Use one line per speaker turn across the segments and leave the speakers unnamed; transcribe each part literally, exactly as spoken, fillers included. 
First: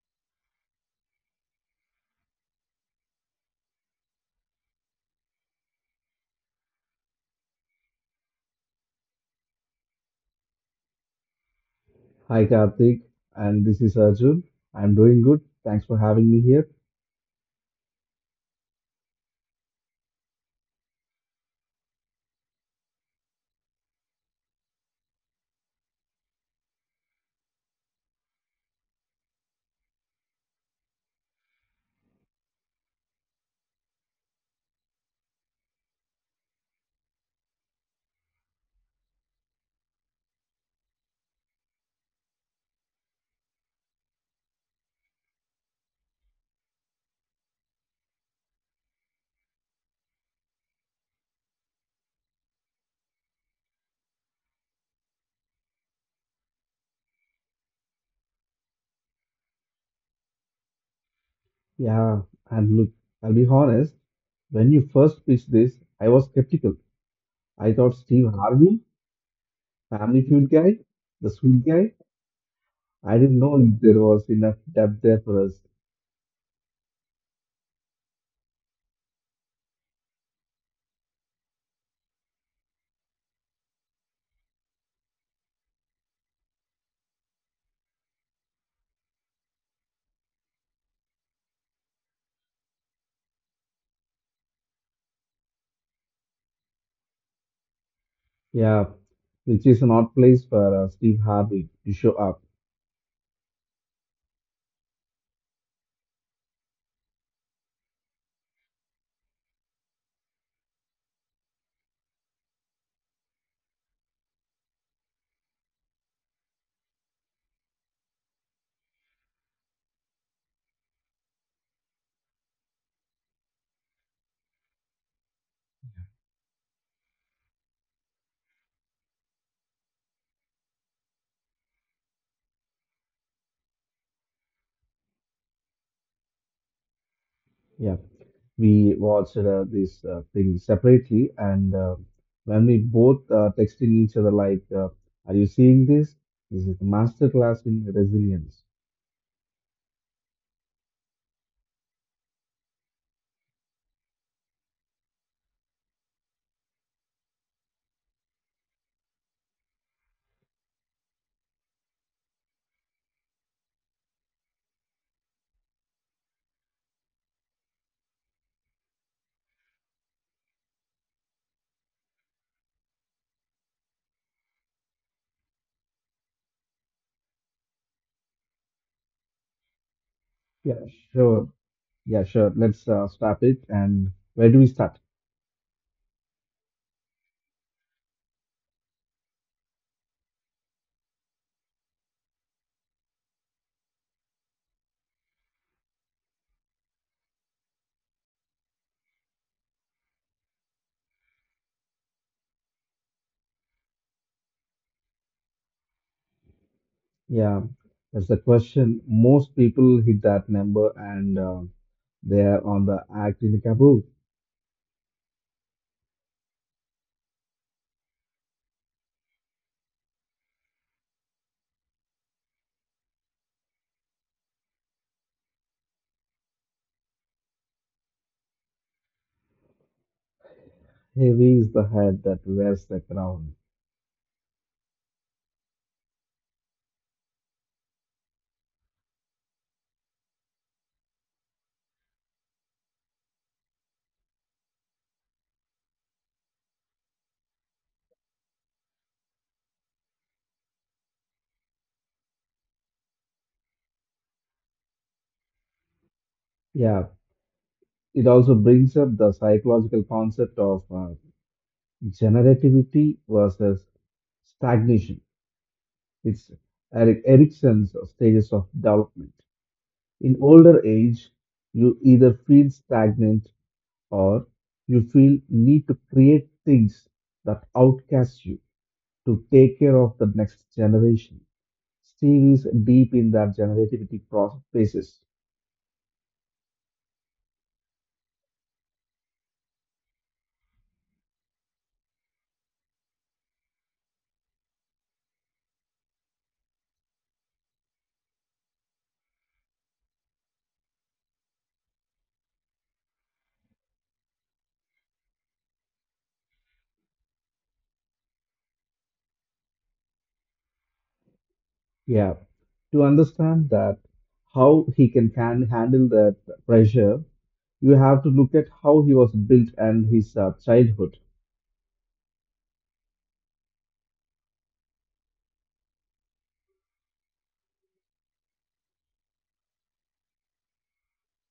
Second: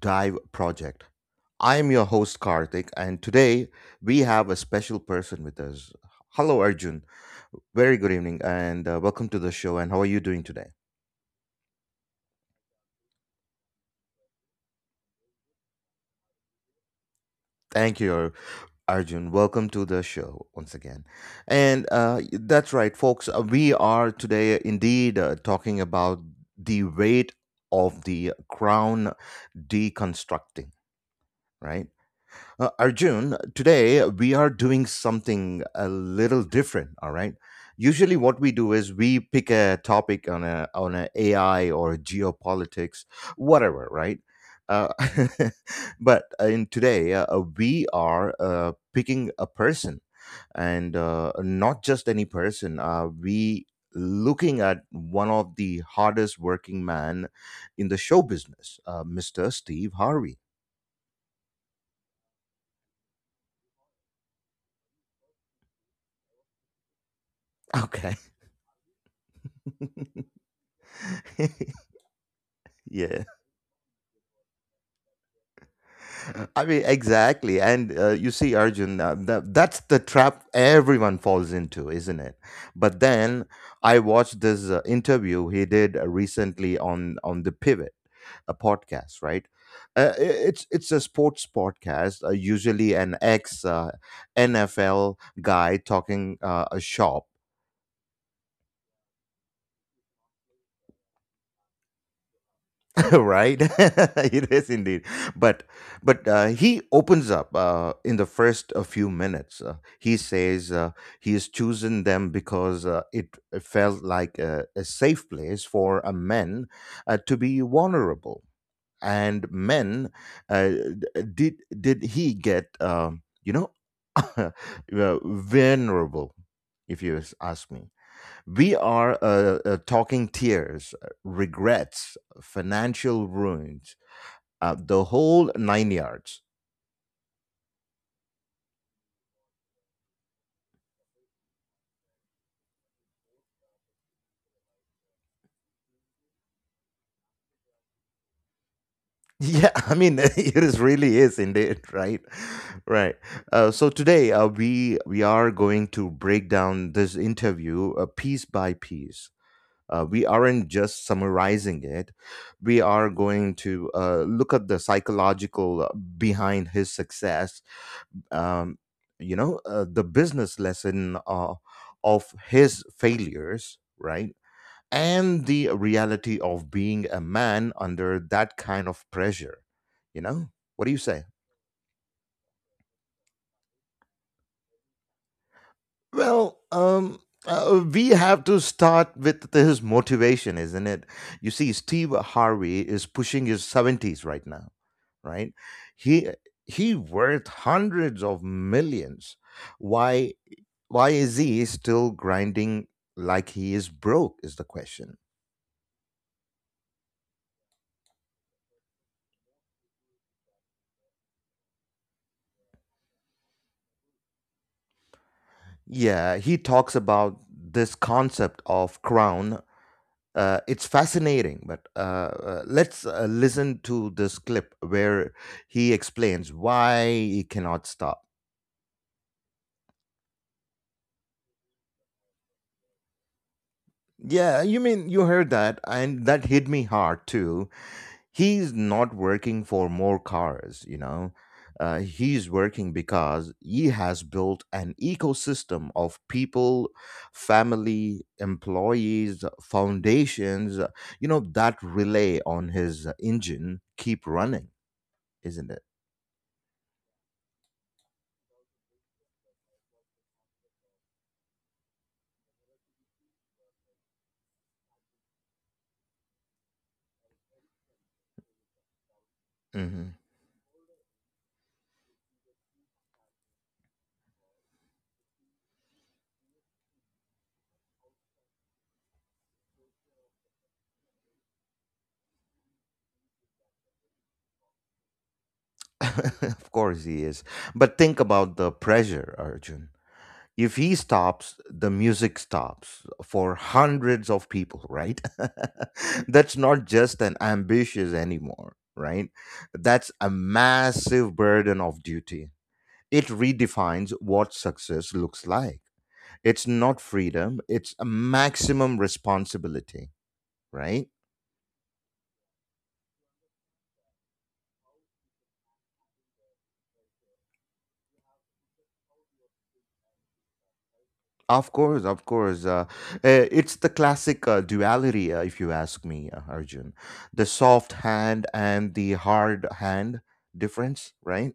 Dive Project. I am your host, Karthik, and today we have a special person with us. Hello, Arjun. Very good evening, and uh, welcome to the show. And how are you doing today?
Hi Karthik, and this is Arjun. I'm doing good. Thanks for having me here.
Thank you, Arjun. Welcome to the show once again. And uh, that's right, folks. Uh, we are today indeed uh, talking about the weight of the crown deconstructing, right? Uh, Arjun, today we are doing something a little different, all right? Usually what we do is we pick a topic on a on a AI or geopolitics, whatever, right? Uh, but uh, in today uh, uh, we are uh, picking a person, and uh, not just any person. Uh, we looking at one of the hardest working man in the show business, uh, mister Steve Harvey.
Yeah, and look, I'll be honest. When you first pitched this, I was skeptical. I thought
Okay.
Steve Harvey, Family Feud guy, the sweet guy. I
yeah.
didn't know there was enough depth there for us.
I mean, exactly. And uh, you see, Arjun, uh, that, that's the trap everyone falls into, isn't it? But then I watched this uh, interview he did uh, recently on, on The Pivot, a podcast, right? Uh, i- it's it's a sports podcast, uh, usually an ex uh, N F L guy talking uh, a shop.
Yeah, which is an odd place for uh, Steve Harvey to show up.
Right. It is indeed, but but uh, he opens up uh, in the first a few minutes. Uh, he says uh, he has chosen them because uh, it felt like a, a safe place for a men uh, to be vulnerable. And men, uh, d- did did he get um, you know uh, vulnerable? If you ask me, we are uh, uh, talking tears, uh, regrets, financial ruins, uh, the whole nine yards.
Yeah, we watched uh, this uh, thing separately, and uh, when we both uh, texting each other like, uh, are you seeing this? This is the master class in resilience.
Yeah, I mean, it is really is indeed, right? Right. Uh, so today uh, we we are going to break down this interview uh, piece by piece. Uh, we aren't just summarizing it. We are going to uh, look at the psychological, uh, behind his success, um, you know uh, the business lesson uh, of his failures, right? And the reality of being a man under that kind of pressure, you know
Yeah,
what do you say?
sure. Yeah, sure, let's uh, start it. And where do we start?
Well, um uh, we have to start with his motivation, isn't it? You see, Steve Harvey is pushing his seventies right now, right? He he worth hundreds of millions. Why? Why is he still grinding like he is broke? Is the question.
Yeah, that's the question. Most people hit that number and uh, they are on the act in the kaboom.
Yeah, he talks about this concept of crown. Uh, it's fascinating, but uh, uh, let's uh, listen to this clip where he explains why he cannot stop.
Heavy is the head that wears the crown.
Yeah, you mean you heard that, and that hit me hard too. He's not working for more cars, you know. Uh, he's working because he has built an ecosystem of people, family, employees, foundations, uh, you know, that relay on his engine keep running, isn't it?
Yeah, it also brings up the psychological concept of uh, generativity versus stagnation. It's Eric Erickson's stages of development.
hmm
In older age, you either feel stagnant or you feel need to create things that outcast you, to take care of the next generation. Steve is deep in that generativity process.
of course he is. But think about the pressure, Arjun. If he stops, the music stops for hundreds of people, right? That's not just an ambitious anymore, right? That's a massive burden of duty. It redefines what success looks like. It's not freedom, it's a maximum responsibility, right?
Yeah, to understand that how he can, can handle that pressure, you have to look at how he was built and his uh, childhood.
Of course, of course. Uh, eh, it's the classic uh, duality, uh, if you ask me, uh, Arjun. The soft hand and the hard hand difference, right?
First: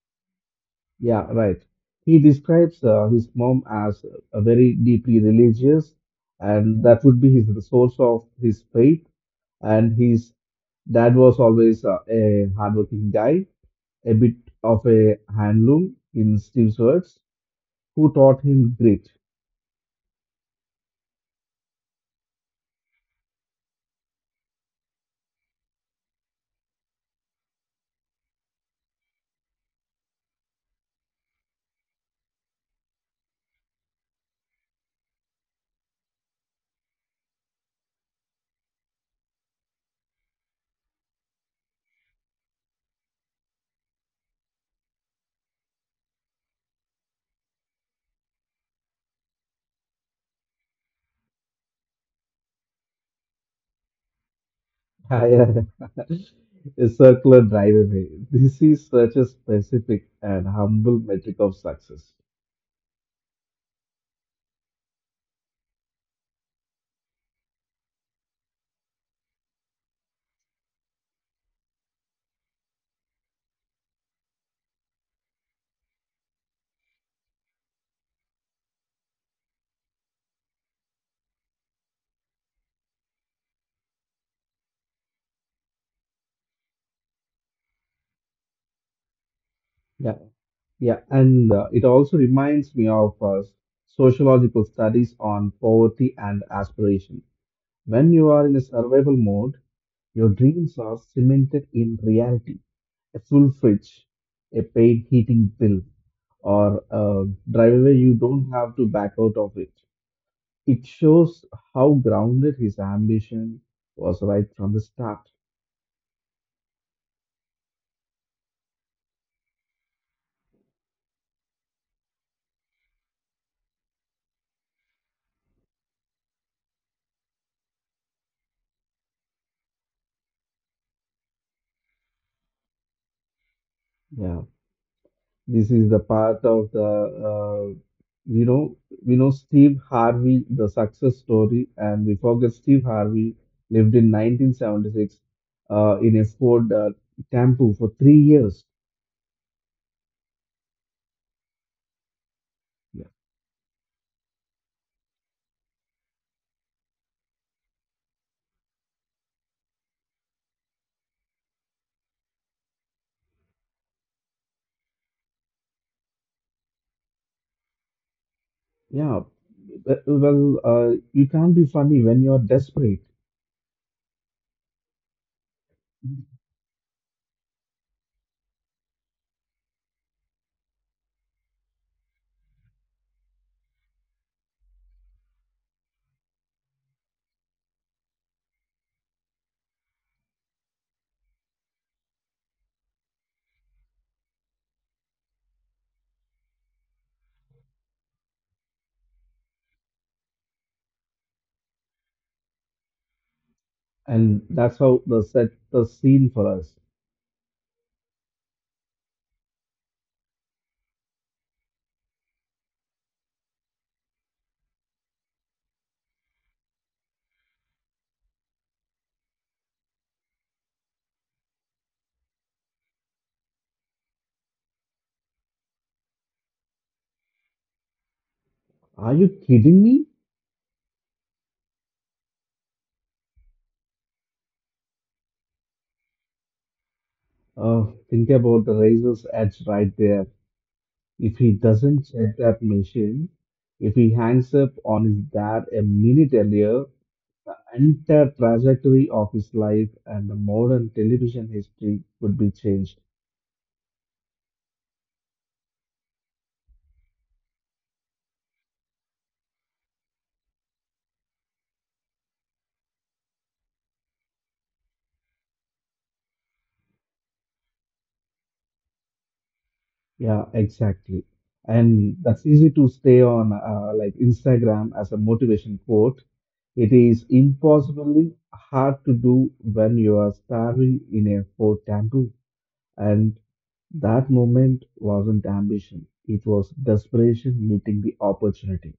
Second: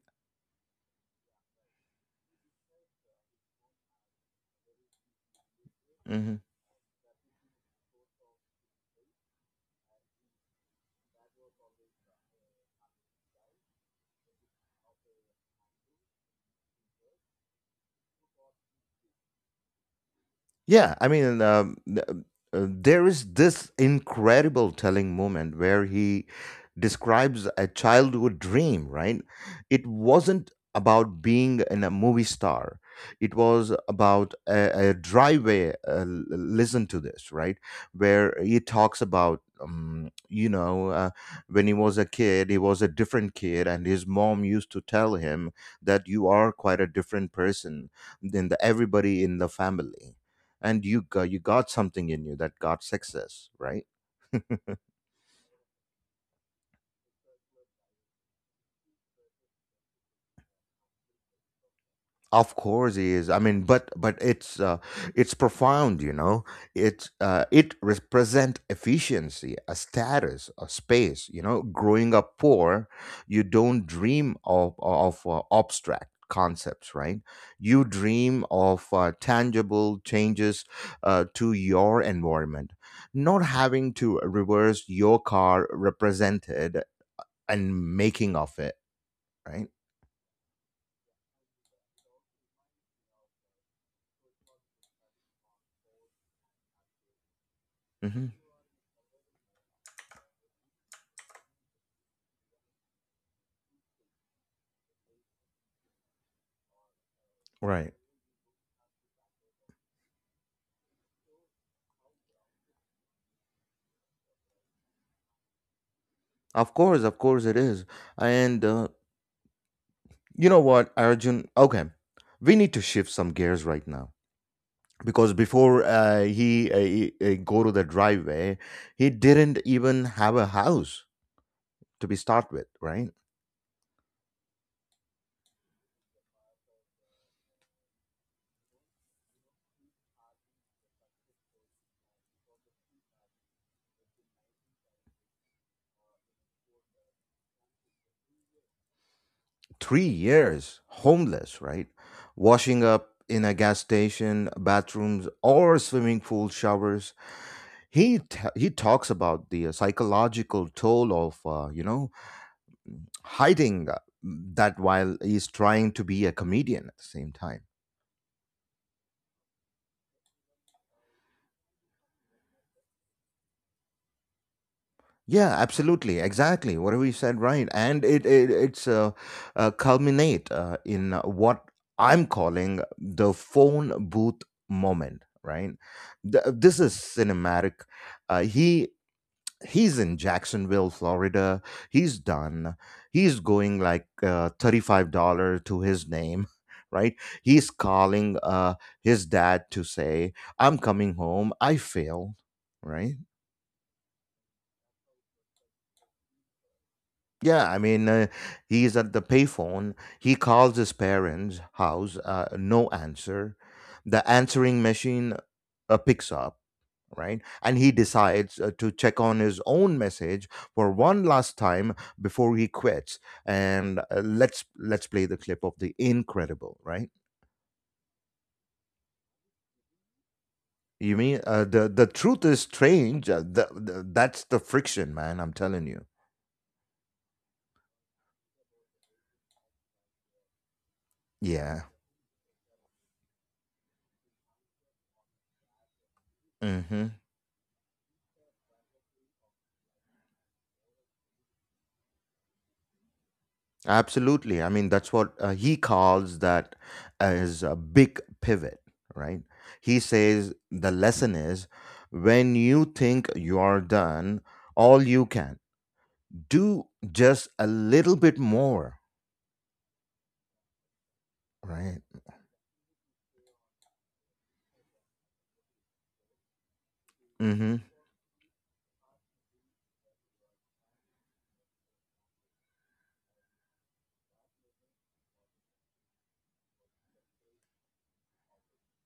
Yeah, right. He describes uh, his mom as a very deeply religious,
Mm-hmm.
and that would be his the source of his faith. And his dad was always uh, a hardworking guy, a bit of a handloom in Steve's words, who taught him grit.
Yeah, I mean, um, th- uh, there is this incredible telling moment where he describes a childhood dream, right? It wasn't about being in a movie star. It was about a, a driveway. Uh, l- listen to this, right? Where he talks about, um, you know, uh, when he was a kid, he was a different kid, and his mom used to tell him that you are quite a different person than the, everybody in the family, and you got you got something in you that got success, right?
Higher. A circular drive away. This is such a specific and humble metric of success.
Of course he is. I mean, but but it's uh, it's profound, you know. It uh, it represent efficiency, a status, a space, you know. Growing up poor, you don't dream of of uh, abstract concepts, right? You dream of uh, tangible changes uh, to your environment. Not having to reverse your car represented and making of it, right?
Yeah, yeah, and uh, it also reminds me of uh, sociological studies on poverty and aspiration. When
hmm
you are in a survival mode, your dreams are cemented in reality. A full fridge, a paid heating bill, or a
Right.
driveway you don't have to back out of it. It shows how grounded his ambition was right from the start.
Of course, of course it is. And uh, you know what, Arjun? Okay, we need to shift some gears right now, because before uh, he, uh, he uh, go to the driveway, he didn't even have a house to be start with, right?
Yeah, this is the part of the uh, you know we know Steve Harvey the success story, and we forget Steve Harvey lived in nineteen seventy-six uh, in a Ford uh, Tempo for three years.
Three years homeless, right? Washing
Yeah,
up in a gas station, bathrooms, or swimming pool showers. He t- he talks about the psychological toll of, uh, you know, hiding uh, that while he's trying to be a comedian at the same time.
yeah. W- Well, uh, you can't be funny when you're desperate,
Yeah, absolutely, exactly. Whatever you said, right? And it, it it's uh, uh, culminate uh, in uh, what I'm calling the phone booth moment, right? Th- this is cinematic. Uh, he he's in Jacksonville, Florida. He's done. He's going like uh, thirty-five dollars to his name, right? He's calling uh, his dad to say, I'm coming home. I failed, right?
and that's how the set the scene for us.
Yeah, I mean, uh, he's at the payphone. He calls his parents' house, uh, no answer. The answering machine uh, picks up, right? And he decides uh, to check on his own message for one last time before he quits. And uh, let's let's play the clip of the incredible, right?
Are you kidding me?
You mean uh, the the truth is strange. Uh, the, the, that's the friction, man. I'm telling you.
Oh, think about the razor's edge right there. If he
Yeah.
doesn't check that machine, if he hangs up on his dad a minute earlier,
hmm
the entire trajectory of his life and the modern television history would be changed.
Absolutely. I mean, that's what uh, he calls that as a big pivot, right? He says the lesson is, when you think you are done, all you can do just a little bit more,
Yeah, exactly.
right?
And that's easy to stay on uh, like Instagram as a motivation quote. It is
Mm-hmm.
impossibly hard to do when you are starving in a hot temple. And that moment wasn't ambition, it was desperation meeting the opportunity.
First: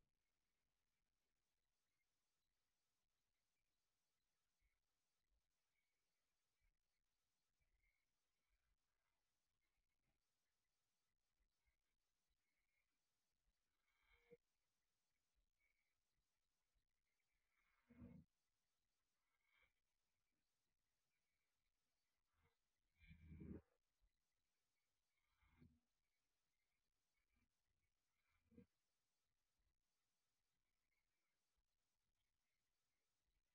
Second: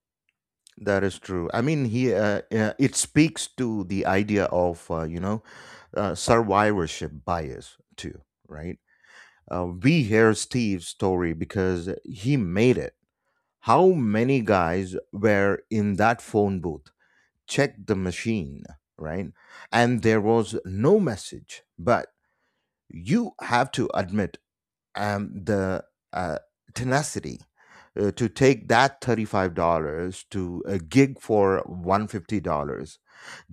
That is true. I mean, he uh, uh, it speaks to the idea of, uh, you know, uh, survivorship bias too, right? Uh, we hear Steve's story because he made it. How many guys were in that phone booth, checked the machine, right, and there was no message? But you have to admit, um, the uh, tenacity uh, to take that thirty-five dollars to a gig for one hundred fifty dollars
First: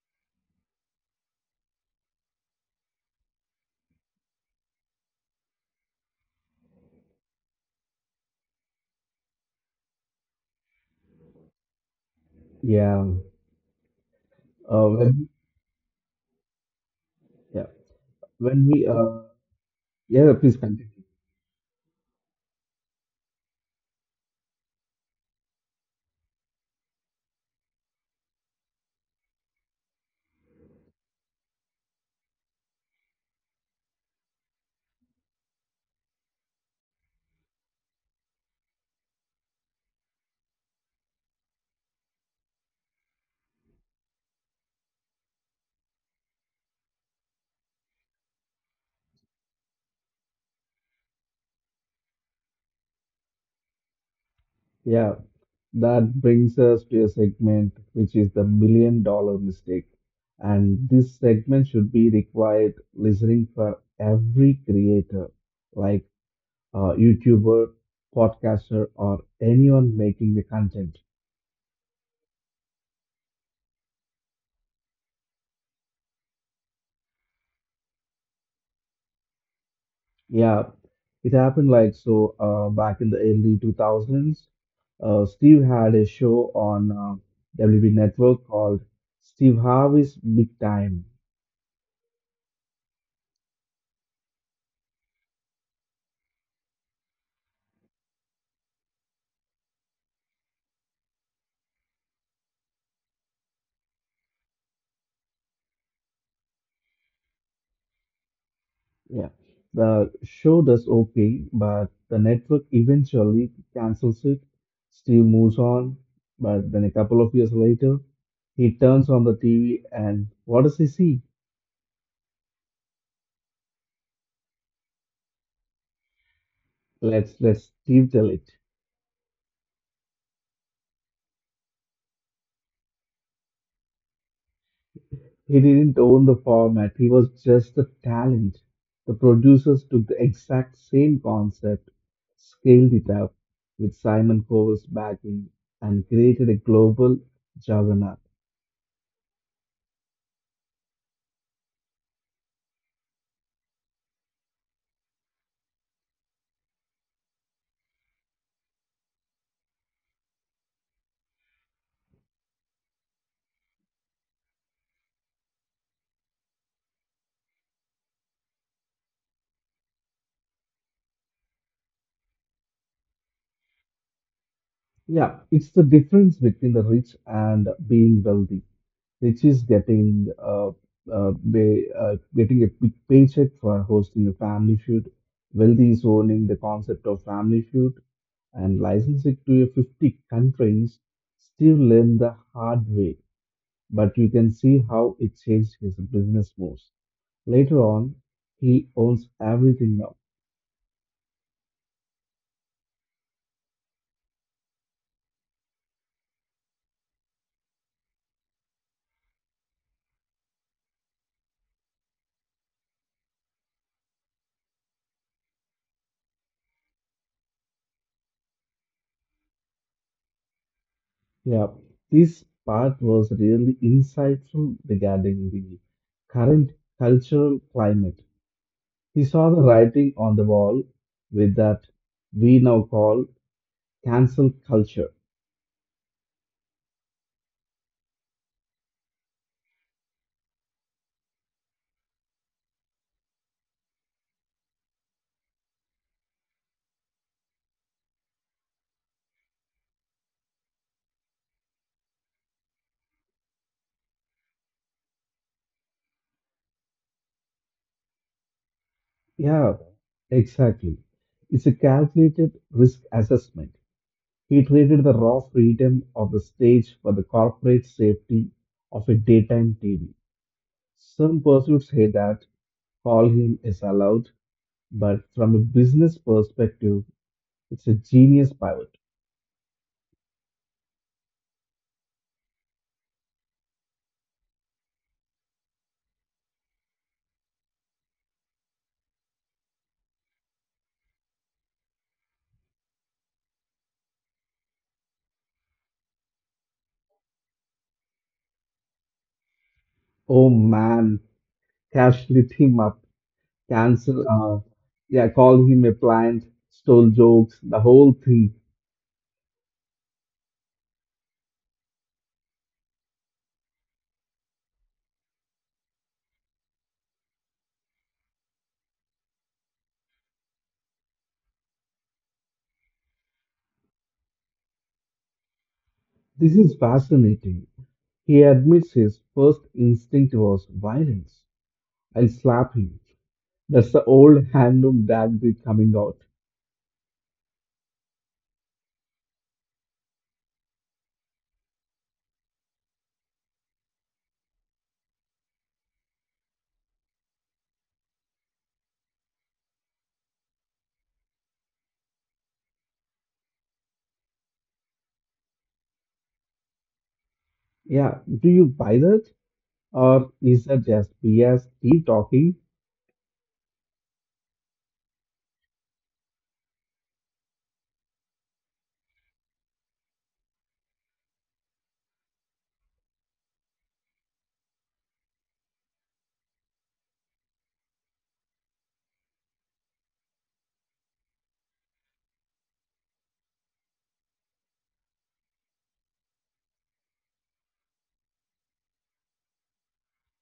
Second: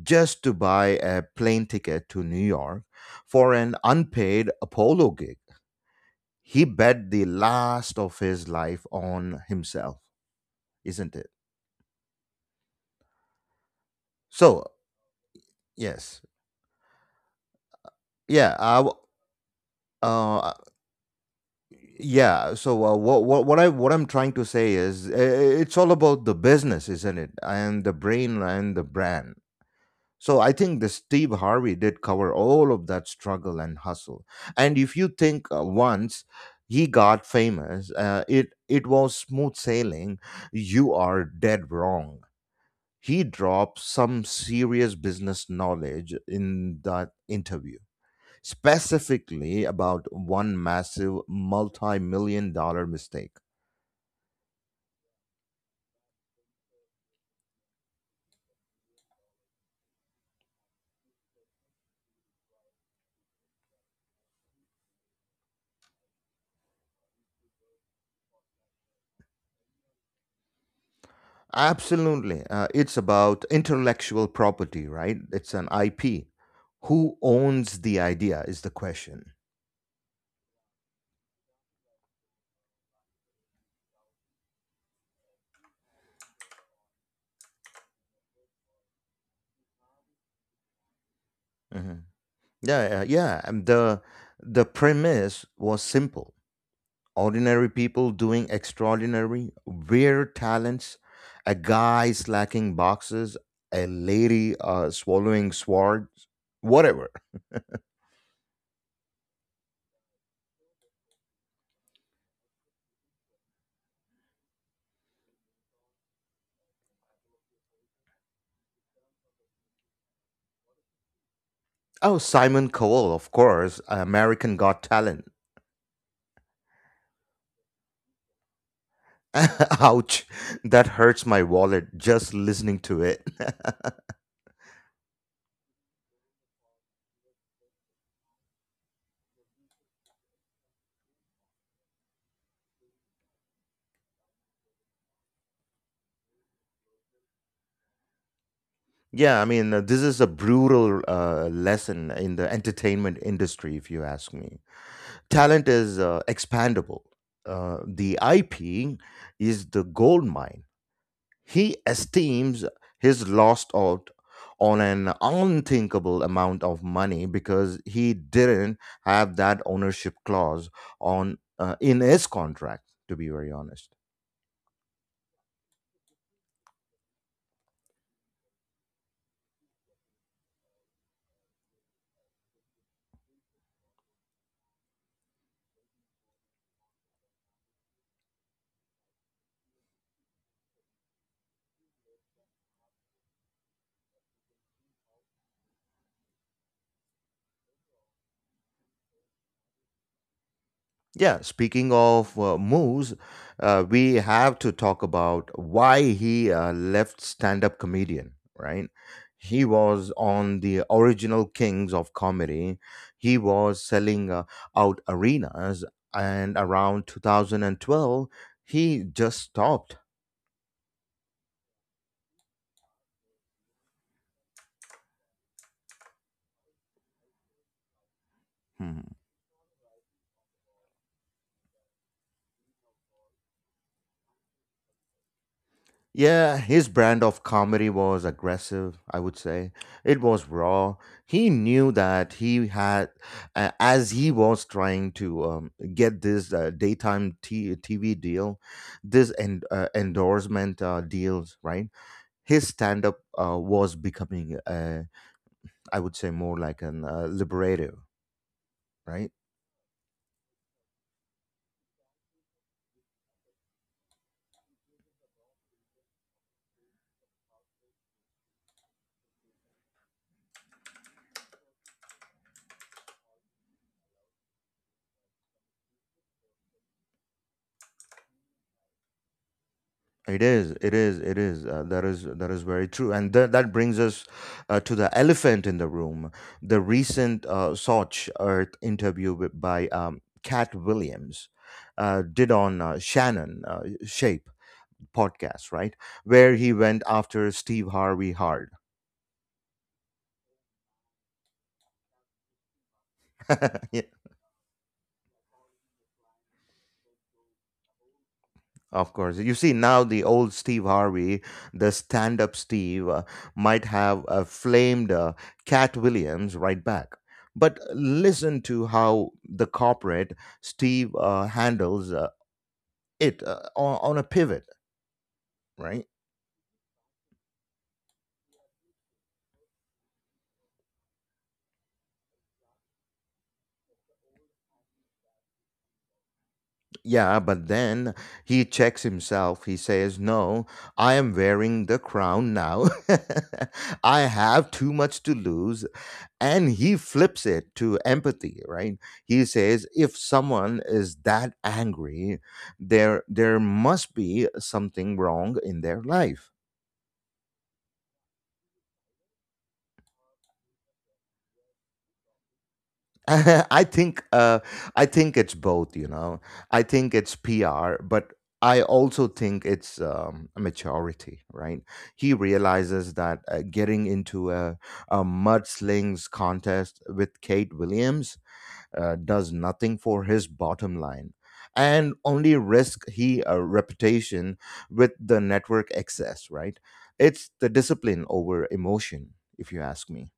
just to buy a plane ticket to New York for an unpaid Apollo gig. He bet the last of his life on himself, isn't it?
Yeah.
So,
Uh, when,
yes.
yeah.
Yeah,
When
I
we,
w-
uh, yeah,
uh,
please continue.
yeah, so uh, what what what I what I'm trying to say is uh, it's all about the business, isn't it? And the brain and the brand. So I think the Steve Harvey did cover all of that struggle and hustle. And if you think uh, once he got famous, uh, it it was smooth sailing. You are dead wrong. He dropped some serious business knowledge in that interview, specifically about one massive multi-million dollar mistake.
Yeah. That brings us to a segment which is the million dollar mistake. And this segment should be required listening for every creator, like uh, YouTuber, podcaster, or anyone making the content.
Absolutely. Uh, it's about intellectual property, right? It's an I P. Who owns the idea is the question.
Yeah, it happened like so uh, back in the early two thousands. Uh, Steve had a show on uh, W B Network called Steve Harvey's Big Time.
Mhm. Yeah, yeah, yeah. And the the premise was simple. Ordinary people doing extraordinary, weird talents, a guy slacking boxes, a lady uh, swallowing swords, whatever.
Yeah, the show does okay, but the network eventually cancels it. Steve moves on, but then a couple of years later, he turns on the T V and what does he see?
Oh, Simon Cowell, of course, American Got Talent.
Let's let Steve tell it.
Ouch, that hurts my wallet just listening to it.
He didn't own the format, he was just the talent. The producers took the exact same concept, scaled it up with Simon Cowell's backing, and created a global juggernaut.
Yeah, I mean, uh, this is a brutal uh, lesson in the entertainment industry, if you ask me. Talent is uh, expandable, uh, the I P is the gold mine. He esteems his lost out on an unthinkable amount of money because he didn't have that ownership clause on uh, in his contract, to be very honest.
Yeah, it's the difference between the rich and being wealthy, which is getting, uh, uh, ba- uh, getting a big paycheck for hosting a family shoot. Wealthy is owning the concept of family shoot and licensing to a fifty countries. Steve learned the hard way, but you can see how it changed his business moves. Later on, he owns everything now.
Yeah, speaking of uh, moves, uh, we have to talk about why he uh, left stand up comedian, right? He was on the original kings of comedy. He was selling uh, out arenas, and around two thousand twelve, he just stopped.
Yeah, this part was really insightful regarding the current cultural climate.
Hmm.
He saw the writing on the wall with that we now call cancel culture.
Yeah, his brand of comedy was aggressive, I would say. It was raw. He knew that he had, uh, as he was trying to um, get this uh, daytime t- TV deal, this en- uh, endorsement uh, deals, right? His stand up uh, was becoming, uh, I would say, more like an uh, liberative, right?
Yeah, exactly. It's a calculated risk assessment. He traded the raw freedom of the stage for the corporate safety of a daytime T V. Some pursuits say that call him is allowed, but from a business perspective, it's a genius pivot.
It is, it is, it is. Uh, that is that is very true, and th- that brings us uh, to the elephant in the room: the recent uh, Soch Earth interview with, by um, Cat Williams uh, did on uh, Shannon uh, Shape podcast, right, where he went after Steve Harvey hard.
Oh man, casualty cancel, uh, yeah, call him a plant, stole jokes, the whole thing.
Of course. You see, now the old Steve Harvey, the stand up Steve, uh, might have uh, flamed uh, Cat Williams right back. But listen to how the corporate Steve uh, handles uh, it uh, on, on a pivot, right?
This is fascinating. He admits his first instinct was violence. I'll slap him. That's the old handlum tactic coming out.
Yeah, but then he checks himself. He says, No, I am wearing the crown now. I have too much to lose. And he flips it to empathy, right? He says if someone is that angry, there there must be something wrong in their life.
Yeah, do you buy that? Or is that just B S keep talking?
i think uh I think it's both, you know. I think it's PR, but I also think it's um, maturity, right? He realizes that uh, getting into a, a mudslings contest with Kate Williams uh, does nothing for his bottom line and only risk he a reputation with the network excess, right? It's the discipline over emotion, if you ask me.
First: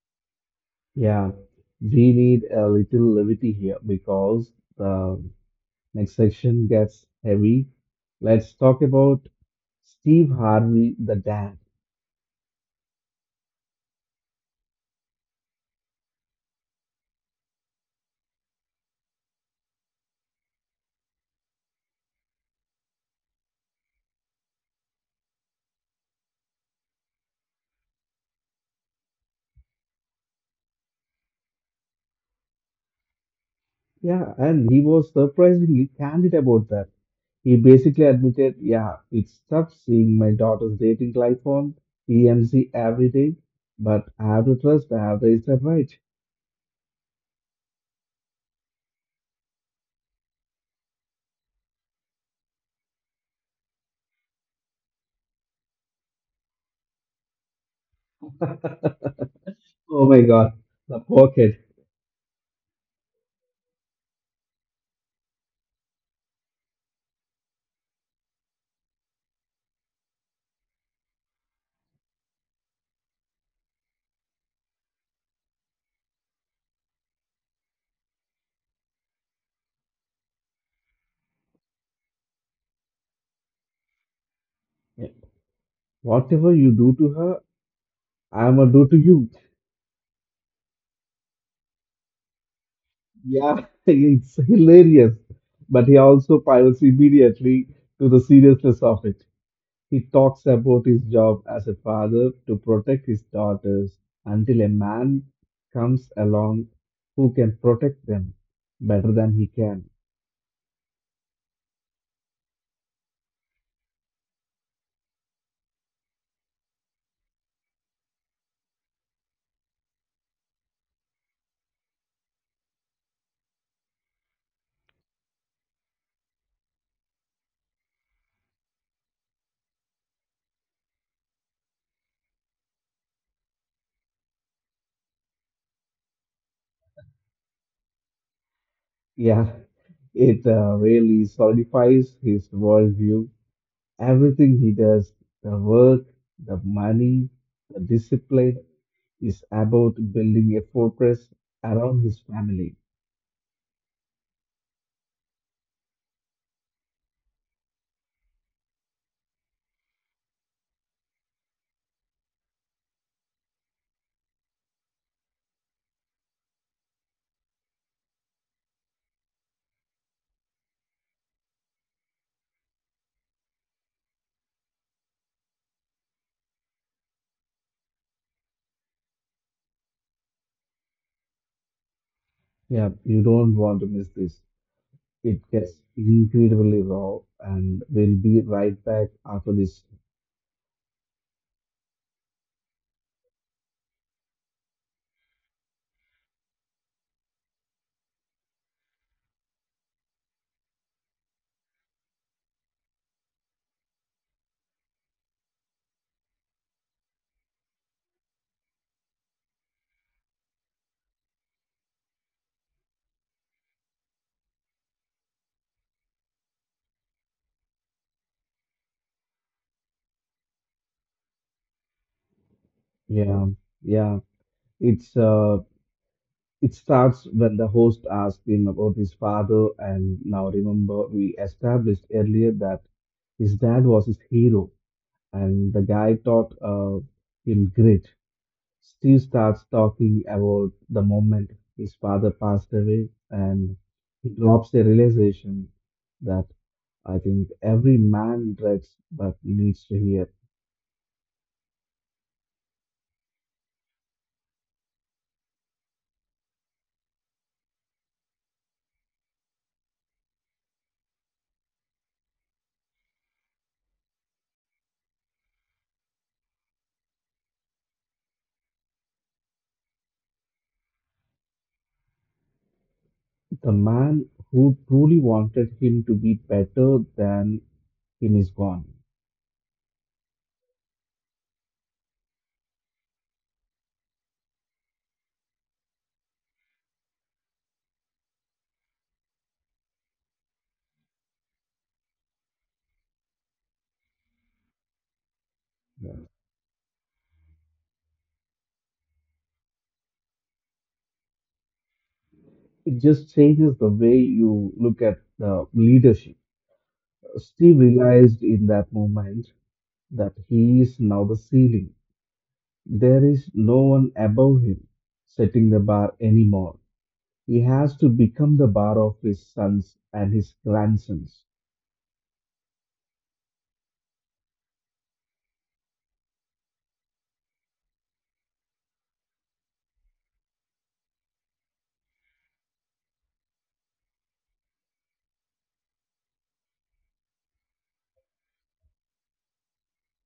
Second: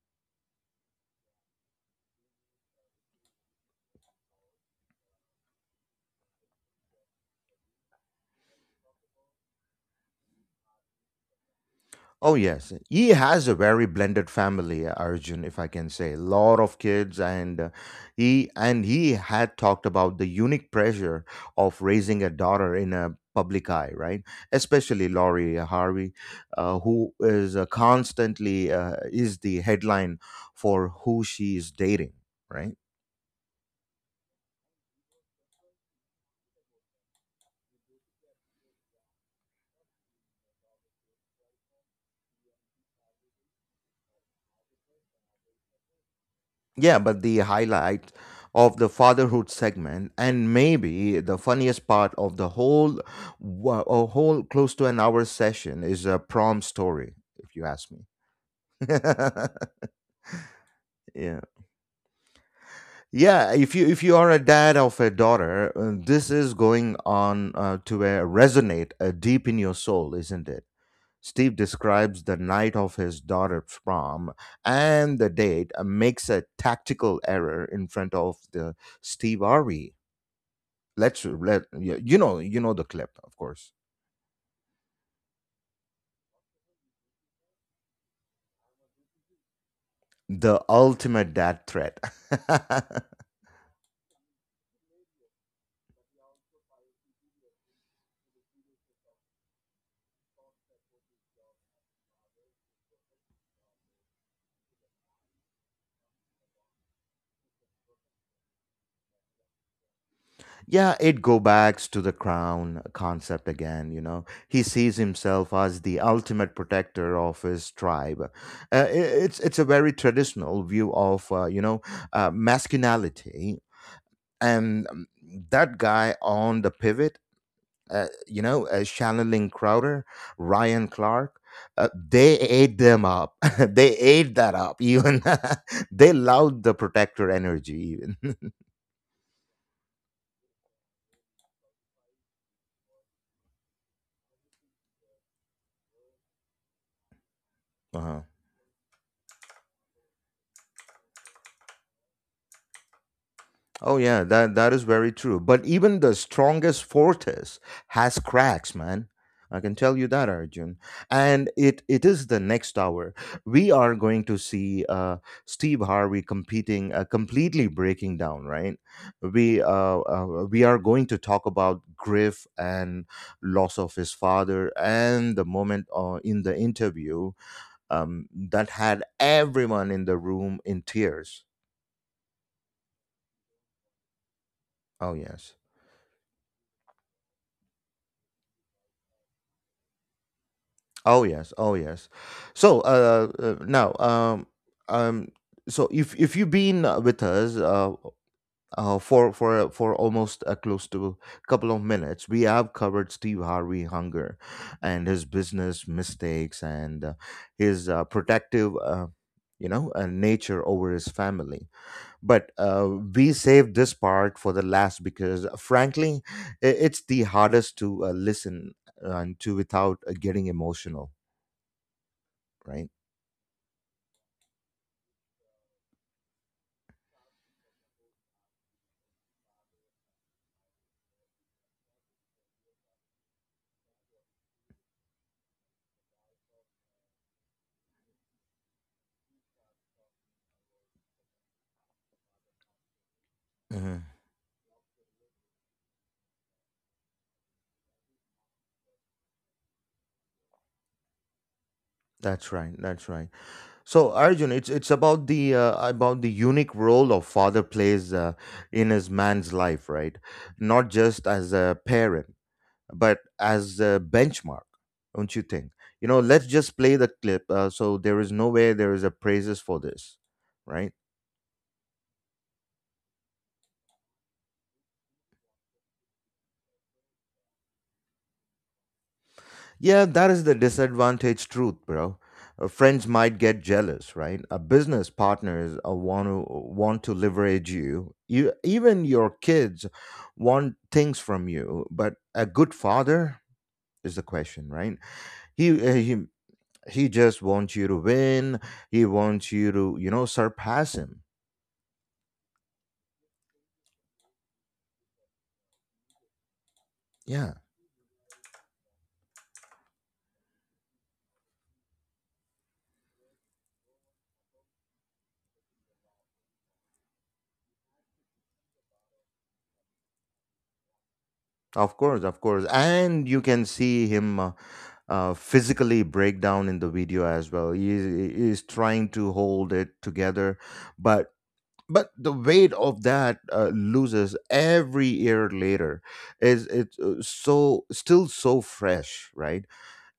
Yeah, we need a little levity here because the next section gets heavy. Let's talk about Steve Harvey, the dad.
Oh yes, he has a very blended family, Arjun, if I can say, a lot of kids, and uh, he and he had talked about the unique pressure of raising a daughter in a public eye, right? Especially Laurie Harvey, uh, who is uh, constantly uh, is the headline for who she is dating, right?
Yeah, and he was surprisingly candid about that. He basically admitted, yeah, it's tough seeing my daughter's dating life on T M Z every day, but I have to trust I have raised her right.
Yeah, but the highlight of the fatherhood segment, and maybe the funniest part of the whole wa- a whole close to an hour session, is a prom story if you ask me.
Oh my God, the poor
Yeah.
kid.
Yeah, if you if you are a dad of a daughter, uh, this is going on uh, to uh, resonate uh, deep in your soul, isn't it? Steve describes the night of his daughter's prom, and the date uh, makes a tactical error in front of the Steve Harvey. Let's let yeah, you know you know the clip, of course.
Whatever you do to her, I'm gonna do to you.
The ultimate dad threat.
Yeah, it's hilarious. But he also pivots immediately to the seriousness of it. He talks about his job as a father to protect his daughters until a man comes along who can protect them better than he can.
Yeah, it go back to the crown concept again, you know. He sees himself as the ultimate protector of his tribe. Uh, i- it's it's a very traditional view of uh, you know, uh, masculinity. And um, that guy on the pivot, uh, you know, uh, Shannon Lynn Crowder, Ryan Clark, uh, they ate them up. They ate that up. Even they loved the protector energy. Even
Yeah, it uh, really solidifies his worldview. Everything he does, the work, the money, the
uh-huh.
discipline, is about building a fortress around his family.
Oh yeah, that that is very true. But even the strongest fortress has cracks, man. I can tell you that, Arjun. And it it is the next hour. We are going to see uh, Steve Harvey competing, uh, completely breaking down. Right? We uh, uh, we are going to talk about Griff and loss of his father, and the moment uh, in the interview um, that had everyone in the room in tears.
Yeah, you don't want to miss this.
Oh
It
yes.
gets incredibly raw, and we'll be right back after this.
Oh yes, oh yes. So uh, uh now um um so if if you've been uh, with us, uh, uh for for for almost uh, close to a couple of minutes, we have covered Steve Harvey hunger and his business mistakes, and uh, his uh, protective uh, you know, uh, nature over his family. But uh, we saved this part for the last because frankly, i- it's the hardest to uh, listen uh, to without uh, getting emotional, right?
Yeah, yeah. It's uh, it starts when the host asks him about his father, and now remember we established earlier that his dad was his hero, and the guy taught uh, him grit. Steve starts talking about the moment his father passed away, and
Hmm.
he drops a realization that I think every man dreads but needs to hear.
That's right. That's right. So Arjun, it's it's about the uh, about the unique role of father plays uh, in his man's life, right? Not just as a parent, but as a benchmark, don't you think? You know, let's just play the clip. Uh, so there is no way there is a praises for this, right?
The man who truly wanted him to be better than him is gone.
Yeah, that is the disadvantage truth, bro. Uh, Friends might get jealous, right? A business partners uh, want to want to leverage you. You even your kids want things from you, but a good father is the question, right? He uh,
Yeah.
he he just wants you to win. He wants you to, you know, surpass him.
It just changes the way you look at the leadership.
Yeah,
Steve realized in that moment that he is now the ceiling. There is no one above him setting the bar anymore. He has to become the bar of his sons and his grandsons.
of course, of course. And you can see him uh, uh, physically break down in the video as well. He is, he is trying to hold it together, but but the weight of that uh, loses every year later is it's uh, so still so fresh, right?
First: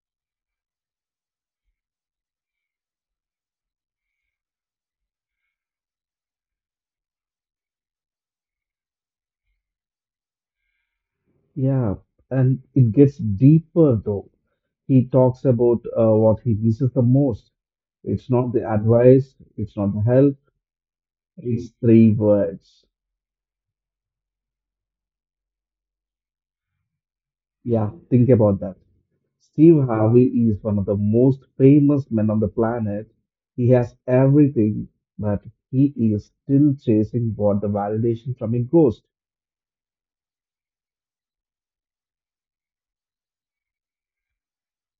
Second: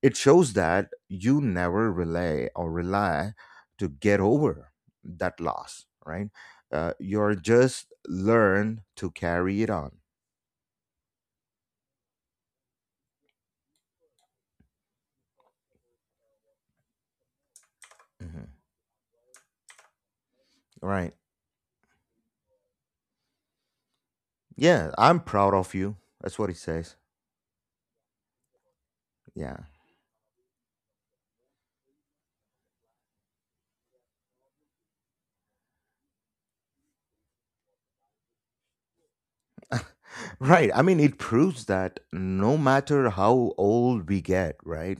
It shows that you never relay or rely to get over that loss, right? Uh, you're just learn to carry it on.
Yeah, and it gets deeper though. He talks about uh, what he misses the most. It's
Mhm.
not the advice, it's not the help,
Right.
it's three words.
Yeah, I'm proud of you. That's what it says.
Yeah, think about that.
Yeah.
Steve Harvey is one of the most famous men on the planet. He has everything, but he is still chasing what the validation from a ghost.
Right. I mean, it proves that no matter how old we get, right,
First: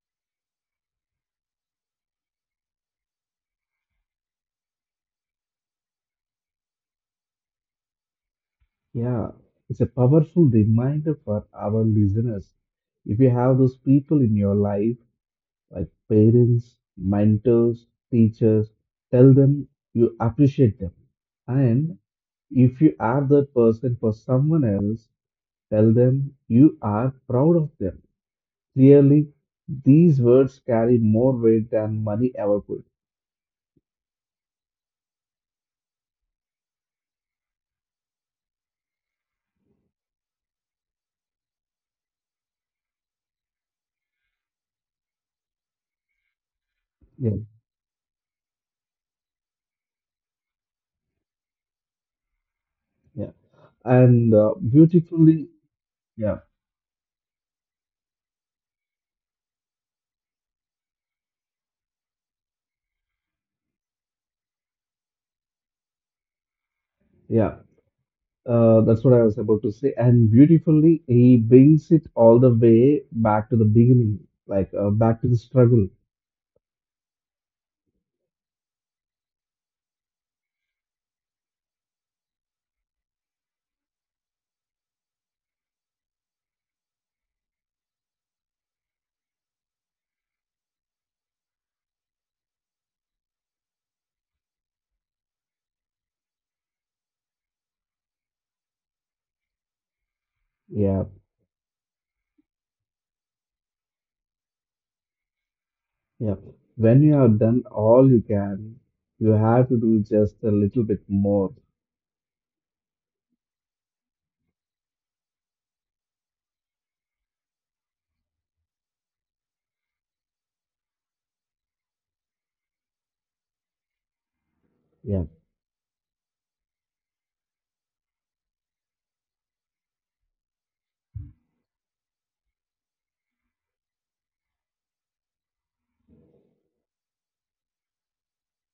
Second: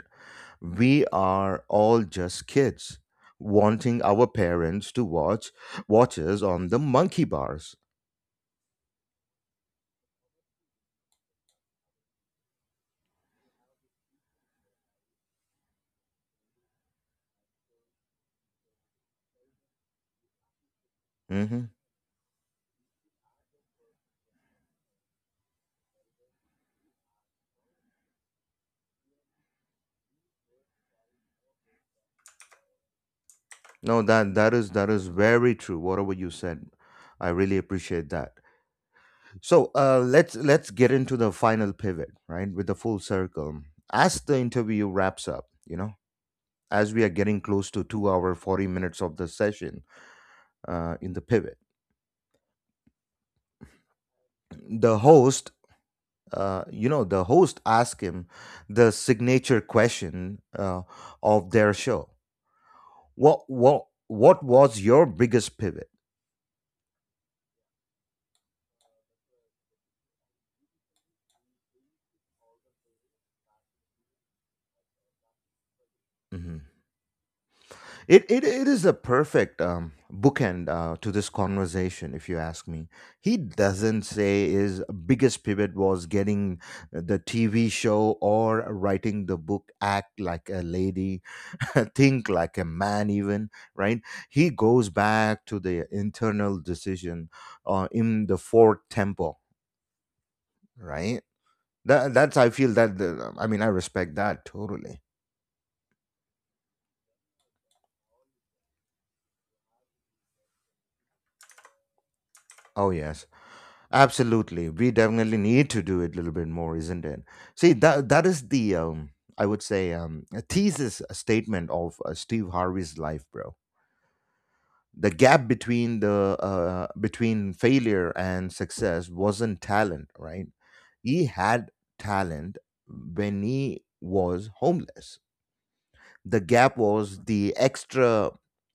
we are all just kids wanting our parents to watch watches on the monkey bars.
Yeah, it's a powerful reminder for our listeners. If you have those people in your life, like parents, mentors, teachers, tell them you appreciate them.
Hmm.
And if you are that person for someone else, tell them you are proud of them. Clearly, these words carry more weight than money ever could.
No, that that is that is very true. Whatever you said, I really appreciate that. So uh, let's let's get into the final pivot, right, with the full circle. As the interview wraps up, you know, as we are
Yeah,
getting close to two hour forty minutes of the session uh, in the pivot,
yeah. And uh,
the
beautifully,
host,
yeah,
uh, you know, the host asked him the signature question uh, of their show: what what what was your biggest pivot?
yeah. Uh, that's what I was about to say. And beautifully, he brings it all the way back to the beginning, like uh, back to the struggle.
Mm-hmm. It, it it is a perfect um, bookend uh, to this conversation, if you ask me. He doesn't say his biggest pivot was getting the T V show or writing the book, Act Like a Lady, Think Like a Man, even, right. He goes back to the internal decision uh, in the fourth temple,
Yeah,
right? That that's I feel that the, I mean I respect that totally.
yeah. When you have done all you can, you have to do just a little bit more.
Oh yes. Absolutely, we definitely need to do it a little bit more, isn't it? See, that that is the um, I would say um, a thesis statement of uh, Steve Harvey's life, bro. The
Yeah,
gap between the uh, between failure and success wasn't talent, right? He had talent when he was homeless. The gap was the extra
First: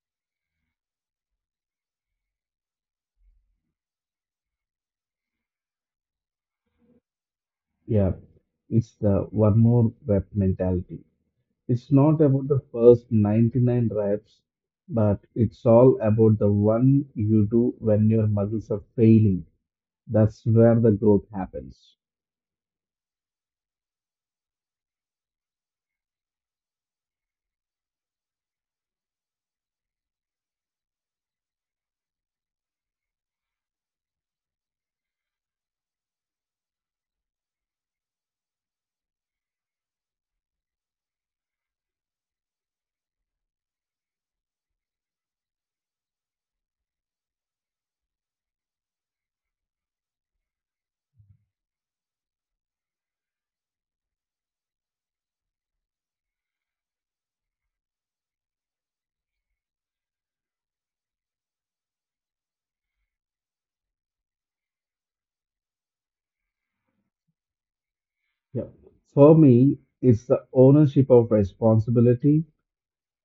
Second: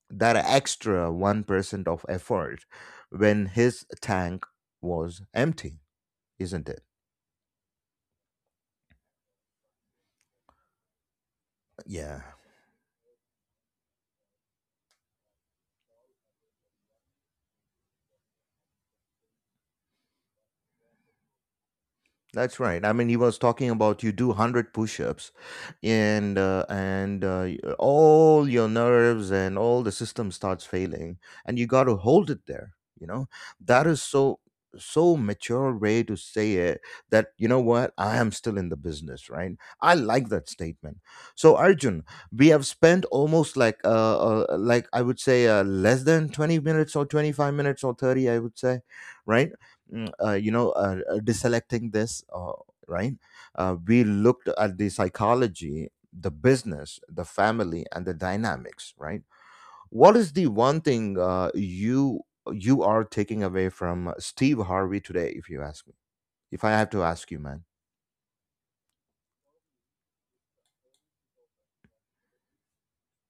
that extra one percent of effort when his tank was empty, isn't it?
yeah. It's the one more rep mentality. It's not
Yeah,
about the first ninety-nine reps, but it's all about the one you do when your muscles are failing. That's where the growth happens.
that's right. I mean, he was talking about you do a hundred push-ups, and uh, and uh, y- all your nerves and all the system starts failing, and you got to hold it there, you know? That is so so mature way to say it, that you know what, I am still in the business, right? I like that statement. So Arjun, we have spent almost like uh, uh like I would say uh, less than twenty minutes or twenty-five minutes or thirty, I would say, right. Mm, uh, you know, uh, uh, deselecting this, uh, right. Uh, we looked at the psychology, the business, the family, and the dynamics, right? What is the one thing uh, you you are taking away from Steve Harvey today, if you ask me, if I have to ask you, man?
Yeah. For me, it's the ownership of responsibility.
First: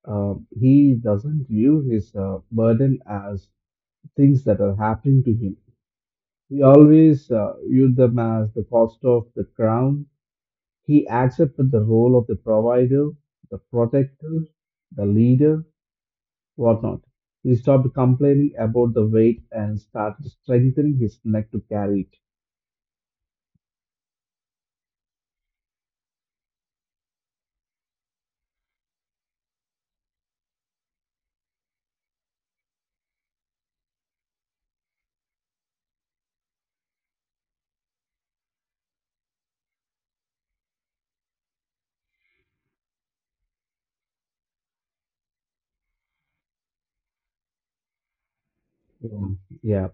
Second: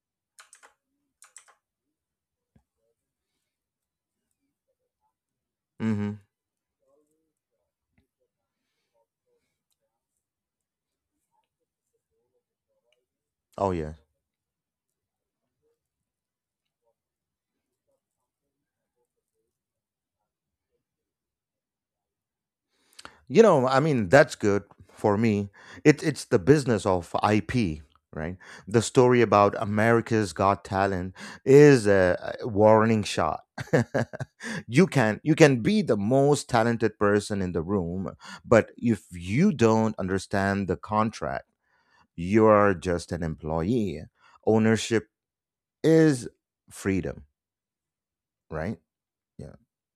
Uh, he doesn't view his uh, burden as things that are happening to him.
Mm-hmm.
He always uh, viewed them as the cost of the crown. He accepted the role of the provider, the
Oh yeah.
protector, the leader, whatnot. He stopped complaining about the weight and started strengthening his neck to carry
You know, I mean, that's good for me. It, it's the business of I P, right? The story about America's Got Talent is a a warning shot. You can you can be the most talented person in the room, but if you don't understand the contract, you are just an employee. Ownership is freedom, right?
it. Um,
Yeah.
Yeah.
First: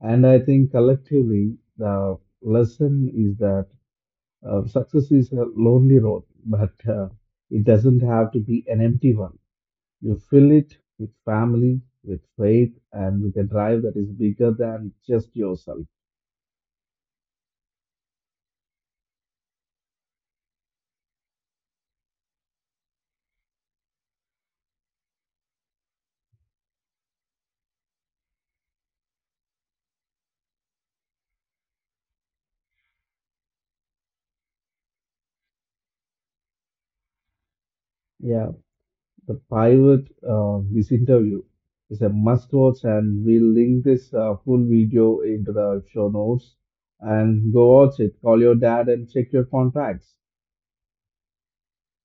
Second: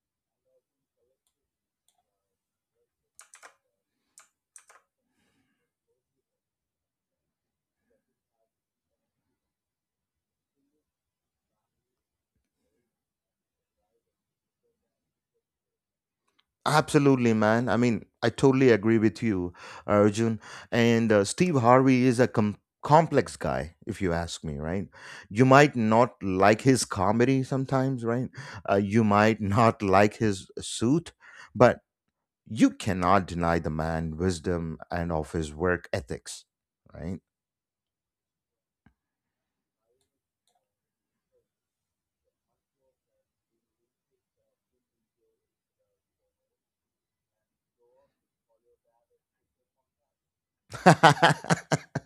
And I think collectively, the lesson is that uh, success is a lonely road, but uh, it doesn't have to be an empty one. You fill it with family, with faith, and with a drive that is bigger than just yourself.
Absolutely, man. I mean, I totally agree with you, Arjun. And uh, Steve Harvey is a com- complex guy, if you ask me, right? You might not like his comedy sometimes, right? Uh, you might not like his suit, but you cannot deny the man wisdom and of his work ethics, right?
Yeah. The private, uh, this interview is a must watch, and we'll link this uh, full video into the show notes. And go watch it, call your dad, and check your contacts.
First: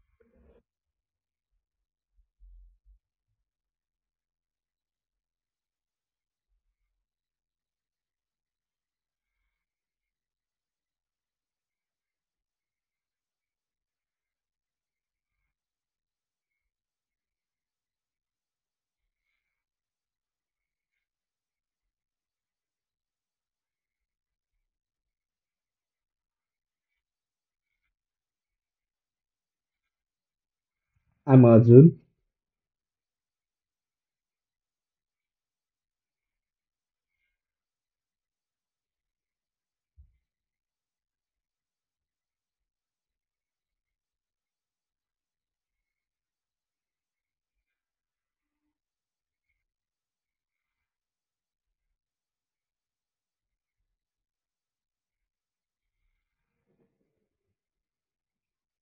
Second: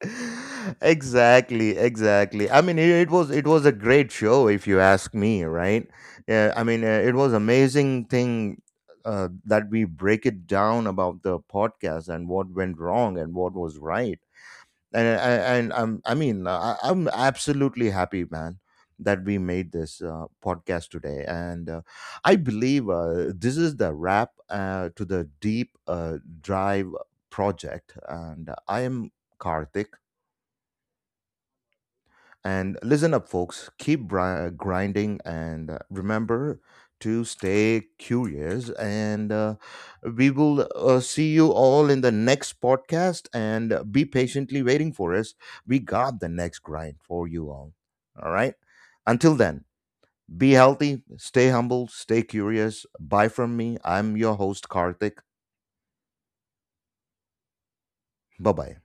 Exactly, exactly. I mean, it, it was it was a great show if you ask me, right? Yeah, I mean, uh, it was amazing thing, uh, that we break it down about the podcast and what went wrong and what was right. And uh, and, and I'm I mean uh, I, I'm absolutely happy, man, that we made this uh, podcast today. And uh, I believe uh, this is the wrap uh, to the deep uh, drive project. And uh, I am Karthik.
I'm Arjun.
And listen up, folks. Keep bri- uh, grinding, and uh, remember to stay curious. And uh, we will uh, see you all in the next podcast, and uh, be patiently waiting for us. We got the next grind for you all. All right. Until then, be healthy, stay humble, stay curious. Bye from me. I'm your host, Karthik. Bye bye.